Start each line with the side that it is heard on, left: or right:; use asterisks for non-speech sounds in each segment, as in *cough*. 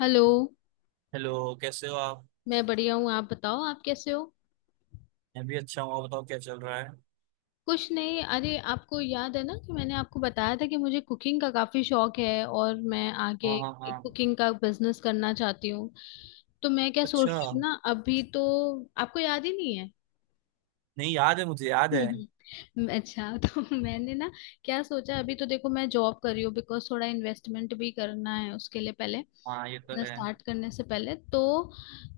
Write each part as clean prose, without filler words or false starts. left: Hello.
right: Hello, कैसे हो आप?
left: मैं बढ़िया हूँ, आप बताओ आप कैसे हो?
right: मैं भी अच्छा हूँ। आप बताओ क्या चल रहा है?
left: कुछ नहीं, अरे आपको याद है ना कि मैंने आपको बताया था कि मुझे कुकिंग का काफी शौक है और मैं
right: हाँ
left: आगे
right: हाँ हाँ।
left: कुकिंग का बिजनेस करना चाहती हूँ। तो मैं क्या सोच
right: अच्छा।
left: रही हूँ ना, अभी तो आपको याद ही नहीं है।
right: नहीं, याद है, मुझे
left: *laughs*
right: याद है।
left: अच्छा तो *laughs* मैंने ना क्या सोचा, अभी तो देखो मैं जॉब कर रही हूँ बिकॉज थोड़ा इन्वेस्टमेंट भी करना है, उसके लिए पहले
right: हाँ, ये तो
left: अपना
right: है।
left: स्टार्ट करने से पहले तो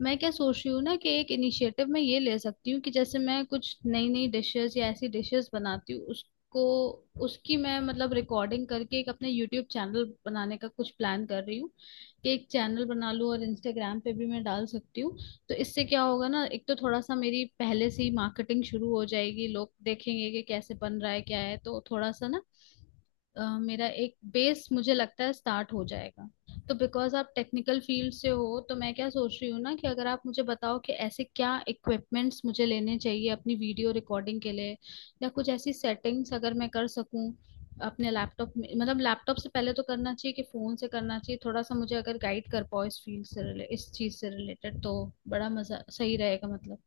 left: मैं क्या सोच रही हूँ ना कि एक इनिशिएटिव मैं ये ले सकती हूँ कि जैसे मैं कुछ नई नई डिशेस या ऐसी डिशेस बनाती हूँ उसको, उसकी मैं मतलब रिकॉर्डिंग करके एक अपने यूट्यूब चैनल बनाने का कुछ प्लान कर रही हूँ कि एक चैनल बना लूँ और इंस्टाग्राम पे भी मैं डाल सकती हूँ। तो इससे क्या होगा ना, एक तो थोड़ा सा मेरी पहले से ही मार्केटिंग शुरू हो जाएगी, लोग देखेंगे कि कैसे बन रहा है क्या है, तो थोड़ा सा ना, मेरा एक बेस मुझे लगता है स्टार्ट हो जाएगा। तो बिकॉज आप टेक्निकल फील्ड से हो तो मैं क्या सोच रही हूँ ना कि अगर आप मुझे बताओ कि ऐसे क्या इक्विपमेंट्स मुझे लेने चाहिए अपनी वीडियो रिकॉर्डिंग के लिए, या कुछ ऐसी सेटिंग्स अगर मैं कर सकूँ अपने लैपटॉप में, मतलब लैपटॉप से पहले तो करना चाहिए कि फोन से करना चाहिए, थोड़ा सा मुझे अगर गाइड कर पाओ इस फील्ड से रिले इस चीज से रिलेटेड तो बड़ा मजा सही रहेगा मतलब।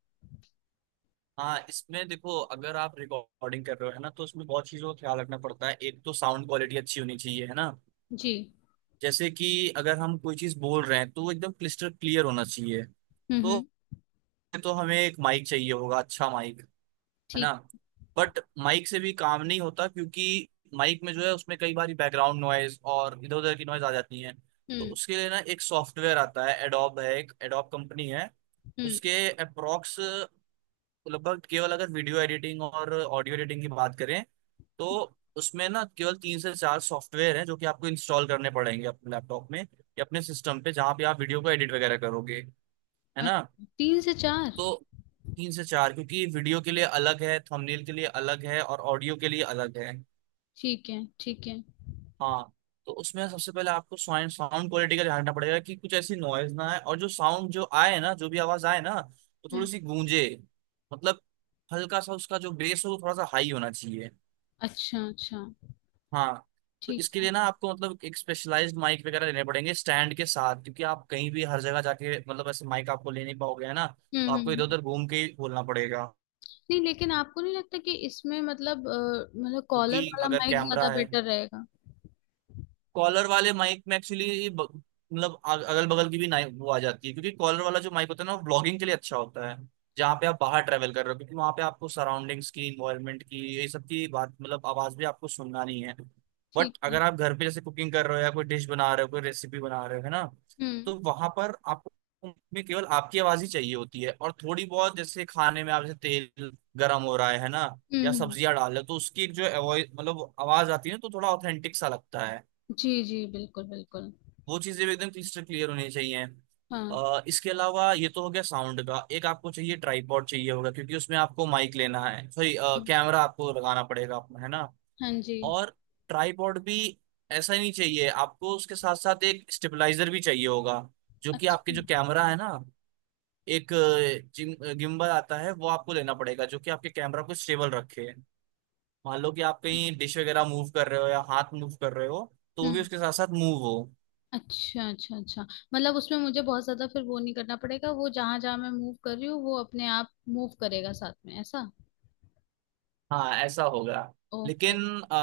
right: हाँ, इसमें देखो, अगर आप रिकॉर्डिंग कर रहे हो है ना, तो उसमें बहुत चीज़ों का ख्याल रखना पड़ता है। एक तो साउंड क्वालिटी अच्छी होनी चाहिए, है ना।
left: जी।
right: जैसे कि अगर हम कोई चीज़ बोल रहे हैं तो वो एकदम क्लिस्टर क्लियर होना चाहिए। तो
left: हम्म।
right: तो हमें एक माइक चाहिए होगा, अच्छा माइक, है
left: ठीक।
right: ना। बट माइक से भी काम नहीं होता, क्योंकि माइक में जो है उसमें कई बार बैकग्राउंड नॉइज और इधर उधर की नॉइज आ जाती है। तो
left: हम्म
right: उसके लिए ना एक सॉफ्टवेयर आता है, एडोब है, एक एडोब कंपनी है।
left: हम्म।
right: उसके अप्रोक्स, लगभग, केवल अगर वीडियो एडिटिंग और ऑडियो एडिटिंग की बात करें, तो उसमें ना केवल 3 से 4 सॉफ्टवेयर हैं जो कि आपको इंस्टॉल करने पड़ेंगे अपने लैपटॉप में या अपने सिस्टम पे जहाँ पे आप वीडियो को एडिट वगैरह करोगे, है ना।
left: अच्छा, तीन से चार।
right: तो 3 से 4, क्योंकि वीडियो के लिए अलग है, थंबनेल के लिए अलग है, और ऑडियो के लिए अलग है।
left: ठीक है, ठीक है।
right: हाँ। तो उसमें सबसे पहले आपको साउंड साउंड क्वालिटी का ध्यान रखना पड़ेगा कि कुछ ऐसी नॉइज ना आए, और जो साउंड जो आए ना, जो भी आवाज आए ना, वो थोड़ी
left: हुँ,
right: सी गूंजे। मतलब हल्का सा उसका जो बेस हो वो थोड़ा सा हाई होना चाहिए।
left: अच्छा, अच्छा,
right: हाँ। तो
left: ठीक
right: इसके
left: है।
right: लिए ना आपको मतलब एक स्पेशलाइज्ड माइक वगैरह लेने पड़ेंगे स्टैंड के साथ, क्योंकि आप कहीं भी हर जगह जाके मतलब ऐसे माइक आपको ले नहीं पाओगे, है ना।
left: हुँ,
right: तो
left: हुँ,
right: आपको इधर
left: हुँ।
right: उधर घूम के ही बोलना पड़ेगा,
left: नहीं, लेकिन आपको नहीं लगता कि इसमें मतलब मतलब कॉलर
right: क्योंकि
left: वाला
right: अगर
left: माइक ज़्यादा
right: कैमरा है।
left: बेटर रहेगा?
right: कॉलर वाले माइक में एक्चुअली मतलब अगल बगल की भी नाइक वो आ जाती है, क्योंकि कॉलर वाला जो माइक होता है ना, वो व्लॉगिंग के लिए अच्छा होता है, जहाँ पे आप बाहर ट्रेवल कर रहे हो, क्योंकि वहाँ पे आपको सराउंडिंग्स की, इन्वायरमेंट की, ये सब की बात, मतलब आवाज भी आपको सुनना नहीं है।
left: ठीक
right: बट
left: है।
right: अगर आप घर पे जैसे कुकिंग कर रहे हो, या कोई डिश बना रहे हो, कोई रेसिपी बना रहे हो, है ना,
left: हुँ,
right: तो वहां पर आपको में केवल आपकी आवाज ही चाहिए होती है, और थोड़ी बहुत जैसे खाने में आप जैसे तेल गर्म हो रहा है ना,
left: हुँ,
right: या
left: हुँ।
right: सब्जियां डाल रहे हो, तो उसकी एक जो वॉइस, मतलब आवाज आती है ना, तो थोड़ा ऑथेंटिक सा लगता है।
left: जी, जी, बिल्कुल, बिल्कुल।
right: वो चीजें भी एकदम क्रिस्टल क्लियर होनी चाहिए।
left: हाँ,
right: इसके अलावा ये तो हो गया साउंड का। एक आपको चाहिए, ट्राइपॉड चाहिए होगा, क्योंकि उसमें आपको माइक लेना है, सॉरी,
left: हुँ,
right: कैमरा आपको लगाना पड़ेगा अपना, है ना।
left: हाँ जी।
right: और ट्राइपॉड भी ऐसा ही नहीं चाहिए आपको, उसके साथ साथ एक स्टेबलाइजर भी चाहिए होगा, जो कि आपके
left: अच्छा,
right: जो कैमरा है ना, एक गिम्बल आता है, वो आपको लेना पड़ेगा, जो कि आपके कैमरा को स्टेबल रखे। मान लो कि आप कहीं डिश वगैरह मूव कर रहे हो या हाथ मूव कर रहे हो, तो
left: हुँ,
right: भी उसके साथ साथ मूव हो।
left: अच्छा, अच्छा, अच्छा। मतलब उसमें मुझे बहुत ज़्यादा फिर वो नहीं करना पड़ेगा, वो जहाँ-जहाँ मैं मूव कर रही हूँ, वो अपने आप मूव करेगा साथ में, ऐसा?
right: हाँ ऐसा होगा।
left: ओके,
right: लेकिन आ,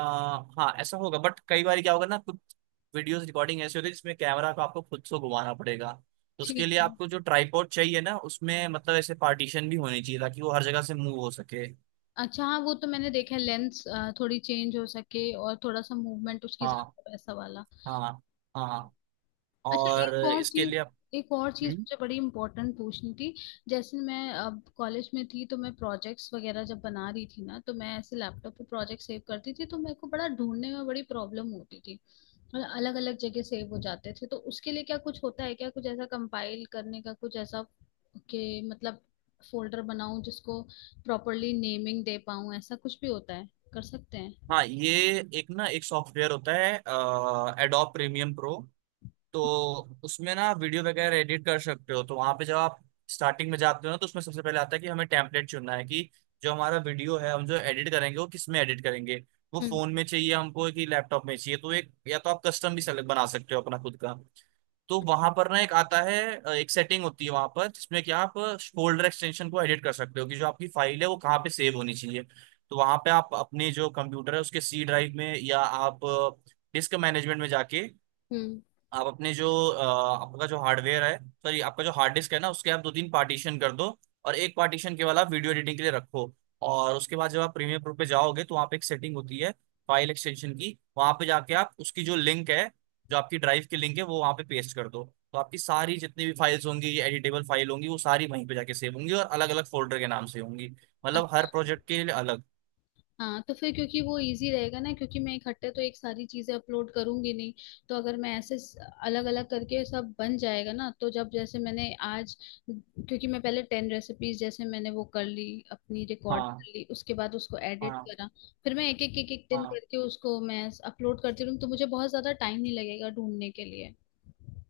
right: हाँ ऐसा होगा, बट कई बार क्या होगा ना, कुछ वीडियोस रिकॉर्डिंग ऐसी होती है जिसमें कैमरा को आपको खुद से घुमाना पड़ेगा। तो उसके
left: ठीक
right: लिए
left: है।
right: आपको जो ट्राइपॉड चाहिए ना, उसमें मतलब ऐसे पार्टीशन भी होनी चाहिए ताकि वो हर जगह से मूव हो सके।
left: अच्छा हाँ वो तो मैंने देखा है, लेंस थोड़ी चेंज हो सके और थोड़ा सा मूवमेंट उसकी
right: हाँ
left: ज्यादा वैसा वाला।
right: हाँ हाँ।
left: अच्छा
right: और
left: एक और
right: इसके लिए
left: चीज,
right: आप-
left: एक और चीज
right: हम्म।
left: मुझे बड़ी इम्पोर्टेंट पूछनी थी। जैसे मैं अब कॉलेज में थी तो मैं प्रोजेक्ट्स वगैरह जब बना रही थी ना तो मैं ऐसे लैपटॉप पे प्रोजेक्ट सेव करती थी तो मेरे को बड़ा ढूंढने में बड़ी प्रॉब्लम होती थी, अलग अलग जगह सेव हो जाते थे, तो उसके लिए क्या कुछ होता है क्या कुछ ऐसा कंपाइल करने का कुछ ऐसा कि मतलब फोल्डर बनाऊं जिसको प्रॉपरली नेमिंग दे पाऊं, ऐसा कुछ भी होता है, कर सकते हैं?
right: हाँ ये एक ना एक सॉफ्टवेयर होता है, एडोब प्रीमियम प्रो। तो उसमें ना वीडियो वगैरह एडिट कर सकते हो। तो वहां पे जब आप स्टार्टिंग में जाते हो ना, तो उसमें सबसे पहले आता है कि हमें टेम्पलेट चुनना है कि जो हमारा वीडियो है हम जो एडिट करेंगे वो किस में एडिट करेंगे, वो
left: हम्म
right: फोन में चाहिए हमको कि लैपटॉप में चाहिए। तो एक, या तो आप कस्टम भी सेलेक्ट बना सकते हो अपना खुद का। तो वहां पर ना एक आता है एक सेटिंग होती है वहां पर जिसमें कि आप फोल्डर एक्सटेंशन को एडिट कर सकते हो कि जो आपकी फाइल है वो कहाँ पे सेव होनी चाहिए। तो वहां पे आप अपने जो कंप्यूटर है उसके सी ड्राइव में, या आप डिस्क मैनेजमेंट में जाके
left: हम्म।
right: आप अपने जो आपका जो हार्डवेयर है, सॉरी, आपका जो हार्ड डिस्क है ना, उसके आप 2-3 पार्टीशन कर दो, और एक पार्टीशन केवल आप वीडियो एडिटिंग के लिए रखो। और उसके बाद जब आप प्रीमियर प्रो पे जाओगे, तो वहाँ पे एक सेटिंग होती है फाइल एक्सटेंशन की। वहाँ पे जाके आप उसकी जो लिंक है, जो आपकी ड्राइव की लिंक है, वो वहाँ पे पेस्ट कर दो। तो आपकी सारी जितनी भी फाइल्स होंगी, ये एडिटेबल फाइल होंगी, वो सारी वहीं पे जाके सेव होंगी और अलग अलग फोल्डर के नाम से होंगी। मतलब हर
left: अच्छा
right: प्रोजेक्ट के लिए अलग।
left: हाँ तो फिर, क्योंकि वो इजी रहेगा ना क्योंकि मैं इकट्ठे तो एक सारी चीजें अपलोड करूंगी नहीं, तो अगर मैं ऐसे अलग अलग करके सब बन जाएगा ना, तो जब जैसे मैंने आज, क्योंकि मैं पहले 10 रेसिपीज जैसे मैंने वो कर ली अपनी रिकॉर्ड
right: हाँ
left: कर ली उसके बाद उसको एडिट
right: हाँ।
left: करा, फिर मैं एक एक एक एक दिन
right: हाँ
left: करके उसको मैं अपलोड करती रहूँ तो मुझे बहुत ज्यादा टाइम नहीं लगेगा ढूंढने के लिए।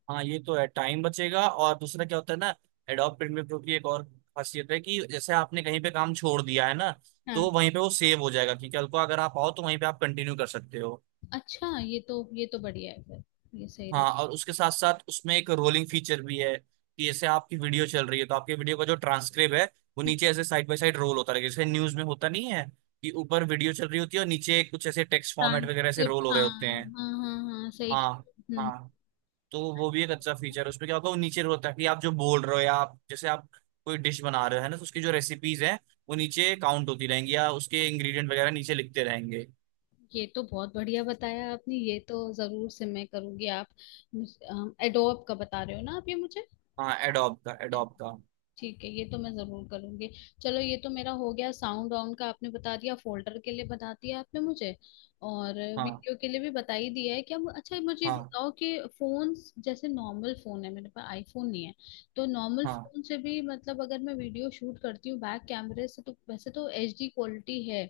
right: हाँ, ये तो है, टाइम बचेगा। और दूसरा क्या होता है ना, एडोब प्रीमियर प्रो की एक और खासियत है कि जैसे आपने कहीं पे काम छोड़ दिया है ना,
left: हाँ।
right: तो वहीं पे वो सेव हो जाएगा कि कल को अगर आप आओ तो वहीं पे आप कंटिन्यू कर सकते हो।
left: अच्छा ये तो बढ़िया है फिर, ये सही रहेगा।
right: हाँ, और उसके साथ साथ उसमें एक रोलिंग फीचर भी है कि जैसे आपकी वीडियो चल रही है, तो आपकी वीडियो का जो ट्रांसक्रिप्ट है, वो नीचे ऐसे साइड बाय साइड रोल होता रहेगा, जैसे न्यूज में होता नहीं है कि ऊपर वीडियो चल रही होती है और नीचे कुछ ऐसे टेक्स्ट फॉर्मेट वगैरह से
left: ट्रांसक्रिप्ट,
right: रोल हो रहे होते
left: हाँ
right: हैं।
left: हाँ हाँ हाँ सही।
right: हाँ।
left: हम्म।
right: हाँ। तो वो भी एक अच्छा फीचर है। उसमें क्या होगा, वो नीचे होता है कि आप जो बोल रहे हो, या आप जैसे आप कोई डिश बना रहे हो है ना, तो उसकी जो रेसिपीज हैं वो नीचे काउंट होती रहेंगी, या उसके इंग्रेडिएंट वगैरह नीचे लिखते रहेंगे।
left: ये तो बहुत बढ़िया बताया आपने, ये तो जरूर से मैं करूंगी। आप एडोब का बता रहे हो ना आप ये मुझे?
right: हाँ, एडोब का, एडोब का।
left: ठीक है, ये तो मैं जरूर करूंगी। चलो ये तो मेरा हो गया, साउंड ऑन का आपने बता दिया, फोल्डर के लिए बता दिया आपने मुझे, और
right: हाँ
left: वीडियो के लिए भी बता ही दिया है क्या? अच्छा मुझे ये
right: हाँ
left: बताओ कि फोन, जैसे नॉर्मल फोन है मेरे पास, आईफोन नहीं है, तो नॉर्मल
right: हाँ।
left: फोन से भी मतलब अगर मैं वीडियो शूट करती हूँ बैक कैमरे से तो वैसे तो एचडी क्वालिटी है,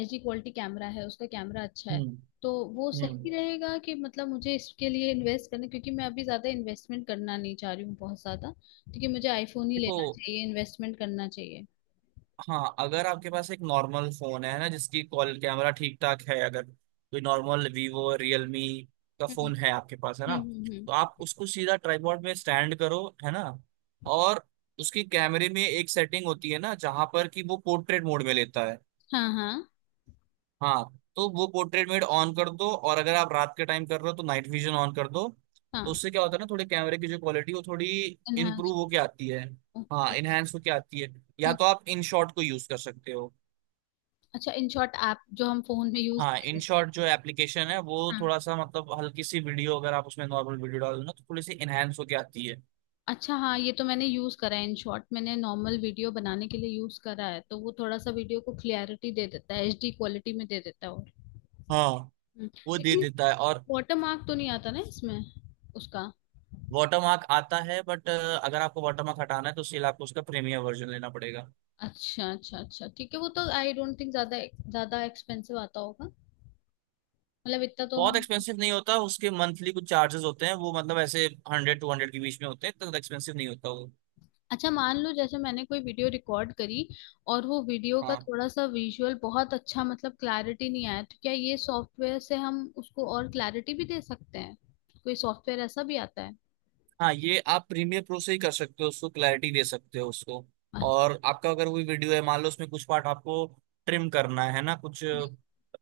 left: एचडी क्वालिटी कैमरा है उसका, कैमरा अच्छा है।
right: हम्म
left: तो वो
right: हम्म।
left: सही रहेगा कि मतलब मुझे इसके लिए इन्वेस्ट करना, क्योंकि मैं अभी ज्यादा इन्वेस्टमेंट करना नहीं चाह रही हूँ बहुत ज्यादा, क्योंकि मुझे आईफोन ही
right: देखो,
left: लेना चाहिए, इन्वेस्टमेंट करना चाहिए।
right: हाँ, अगर आपके पास एक नॉर्मल फोन है ना जिसकी कॉल कैमरा ठीक ठाक है, अगर कोई नॉर्मल वीवो रियलमी का
left: हम्म
right: फोन है आपके पास, है ना,
left: हम्म हम्म हम्म।
right: तो आप उसको सीधा ट्राइपॉड में स्टैंड करो, है ना। और उसकी कैमरे में एक सेटिंग होती है ना जहां पर कि वो पोर्ट्रेट मोड में लेता है।
left: हाँ हाँ
right: हाँ, तो वो पोर्ट्रेट मोड ऑन कर दो, और अगर आप रात के टाइम कर रहे हो तो नाइट विजन ऑन कर दो। तो
left: हाँ।
right: उससे क्या होता है ना, थोड़ी कैमरे की जो क्वालिटी वो थोड़ी
left: इनहाउस।
right: इम्प्रूव होके आती है।
left: ओके।
right: हाँ, इनहेंस होके आती है। या
left: हम्म।
right: तो आप इन शॉट को यूज कर सकते हो।
left: अच्छा इन शॉर्ट ऐप जो हम फोन में यूज
right: हाँ,
left: कर
right: इन
left: लेते हैं।
right: शॉर्ट जो एप्लीकेशन है, वो
left: हाँ,
right: थोड़ा सा मतलब हल्की सी वीडियो अगर आप उसमें नॉर्मल वीडियो डालो ना, तो थोड़ी सी इनहेंस होके आती है।
left: अच्छा हाँ ये तो मैंने यूज करा है, इन शॉर्ट मैंने नॉर्मल वीडियो बनाने के लिए यूज करा है, तो वो थोड़ा सा वीडियो को क्लियरिटी दे देता है, एचडी क्वालिटी में दे देता है और
right: हाँ,
left: हम्म,
right: वो दे
left: लेकिन
right: देता है, और
left: वाटर मार्क तो नहीं आता ना इसमें, उसका?
right: वाटरमार्क आता है, बट अगर आपको वाटरमार्क हटाना है तो सिर्फ आपको उसका प्रीमियम वर्जन लेना पड़ेगा।
left: अच्छा अच्छा अच्छा ठीक है, वो तो आई डोंट थिंक ज्यादा ज्यादा एक्सपेंसिव आता होगा, मतलब इतना तो
right: बहुत
left: हम।
right: एक्सपेंसिव नहीं होता, उसके मंथली कुछ चार्जेस होते हैं, वो मतलब ऐसे 100-200 के बीच में होते हैं, तो एक्सपेंसिव नहीं होता वो।
left: अच्छा मान लो जैसे मैंने कोई वीडियो रिकॉर्ड करी और वो वीडियो का
right: हाँ।
left: थोड़ा सा विजुअल बहुत अच्छा, मतलब क्लैरिटी नहीं आया, तो क्या ये सॉफ्टवेयर से हम उसको और क्लैरिटी भी दे सकते हैं, कोई सॉफ्टवेयर ऐसा भी आता है?
right: हाँ ये आप प्रीमियर प्रो से ही कर सकते हो, उसको क्लैरिटी दे सकते हो, उसको।
left: अच्छा।
right: और आपका अगर कोई वीडियो है, मान लो उसमें कुछ पार्ट आपको ट्रिम करना है ना, कुछ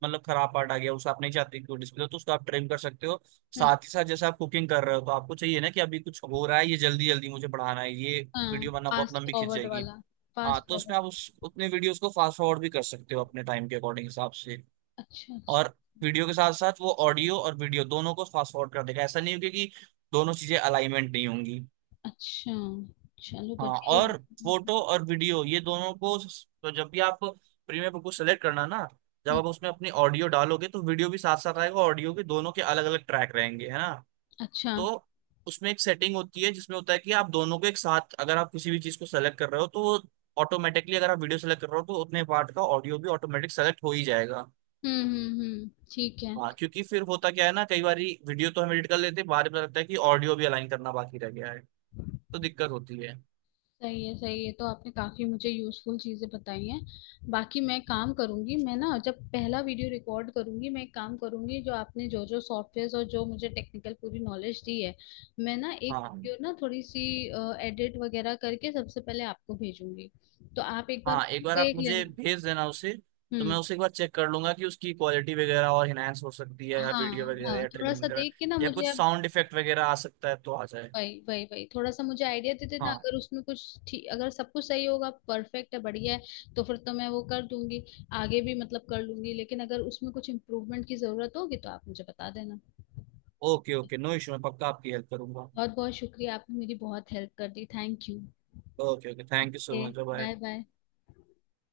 right: मतलब खराब पार्ट आ गया, उसे आप नहीं चाहते कि वो डिस्प्ले, तो उसको आप ट्रिम कर सकते हो।
left: हम्म।
right: साथ ही साथ जैसे आप कुकिंग कर रहे हो, तो आपको चाहिए ना कि अभी कुछ हो रहा है, ये जल्दी जल्दी मुझे बढ़ाना है ये
left: हाँ,
right: वीडियो, वरना बहुत
left: फास्ट
right: लंबी खिंच
left: फॉरवर्ड
right: जाएगी।
left: वाला।
right: हाँ,
left: फास्ट
right: तो
left: फॉरवर्ड।
right: उसमें आप उस उतने वीडियोस को फास्ट फॉरवर्ड भी कर सकते हो अपने टाइम के अकॉर्डिंग हिसाब से।
left: अच्छा अच्छा
right: और वीडियो के साथ साथ वो ऑडियो और वीडियो दोनों को फास्ट फॉरवर्ड कर देगा, ऐसा नहीं होगा कि दोनों चीजें अलाइनमेंट नहीं होंगी।
left: अच्छा, चलो
right: हाँ,
left: बढ़िया ही-
right: और
left: हम्म,
right: फोटो और वीडियो ये दोनों को स- तो जब भी आप प्रीमियम को सेलेक्ट करना ना, जब आप उसमें अपनी ऑडियो डालोगे तो वीडियो भी साथ साथ आएगा, ऑडियो के, दोनों के अलग अलग ट्रैक रहेंगे, है ना।
left: अच्छा।
right: तो उसमें एक सेटिंग होती है जिसमें होता है कि आप दोनों को एक साथ, अगर आप किसी भी चीज को सेलेक्ट कर रहे हो, तो ऑटोमेटिकली अगर आप वीडियो सेलेक्ट कर रहे हो तो उतने पार्ट का ऑडियो भी ऑटोमेटिक सेलेक्ट हो ही जाएगा।
left: हम्म, ठीक है।
right: हाँ, क्योंकि फिर होता क्या है ना, कई बार वीडियो तो हम एडिट कर लेते हैं, बाद में पता लगता है कि ऑडियो भी अलाइन करना बाकी रह गया है, तो दिक्कत होती है।
left: सही है सही है, तो आपने काफी मुझे यूजफुल चीजें बताई हैं। बाकी मैं काम करूंगी, मैं ना जब पहला वीडियो रिकॉर्ड करूंगी मैं एक काम करूंगी, जो आपने जो जो सॉफ्टवेयर और जो मुझे टेक्निकल पूरी नॉलेज दी है, मैं ना एक
right: हाँ
left: जो ना थोड़ी सी एडिट वगैरह करके सबसे पहले आपको भेजूंगी, तो आप एक बार
right: हाँ, एक बार आप
left: देख
right: मुझे
left: लेना।
right: भेज देना उसे, तो मैं
left: हम्म।
right: उसे एक बार चेक कर लूंगा कि उसकी क्वालिटी वगैरह और इनहेंस हो सकती है, या वीडियो
left: हाँ
right: वगैरह,
left: हाँ,
right: या
left: थोड़ा
right: ट्रिमिंग
left: सा
right: वगैरह,
left: देख के ना
right: या
left: मुझे
right: कुछ
left: आप,
right: साउंड इफेक्ट वगैरह आ सकता है तो आ जाए।
left: वही वही वही थोड़ा सा मुझे आइडिया दे देना,
right: हाँ।
left: अगर उसमें कुछ ठीक अगर सब कुछ सही होगा परफेक्ट है बढ़िया है तो फिर तो मैं वो कर दूंगी, आगे भी मतलब कर लूंगी, लेकिन अगर उसमें कुछ इम्प्रूवमेंट की जरूरत होगी तो आप मुझे बता देना।
right: ओके ओके, नो इशू, मैं पक्का आपकी हेल्प करूंगा।
left: बहुत बहुत शुक्रिया, आपने मेरी बहुत हेल्प कर दी, thank you.
right: Okay okay, thank you so
left: okay,
right: much, bye.
left: Bye bye.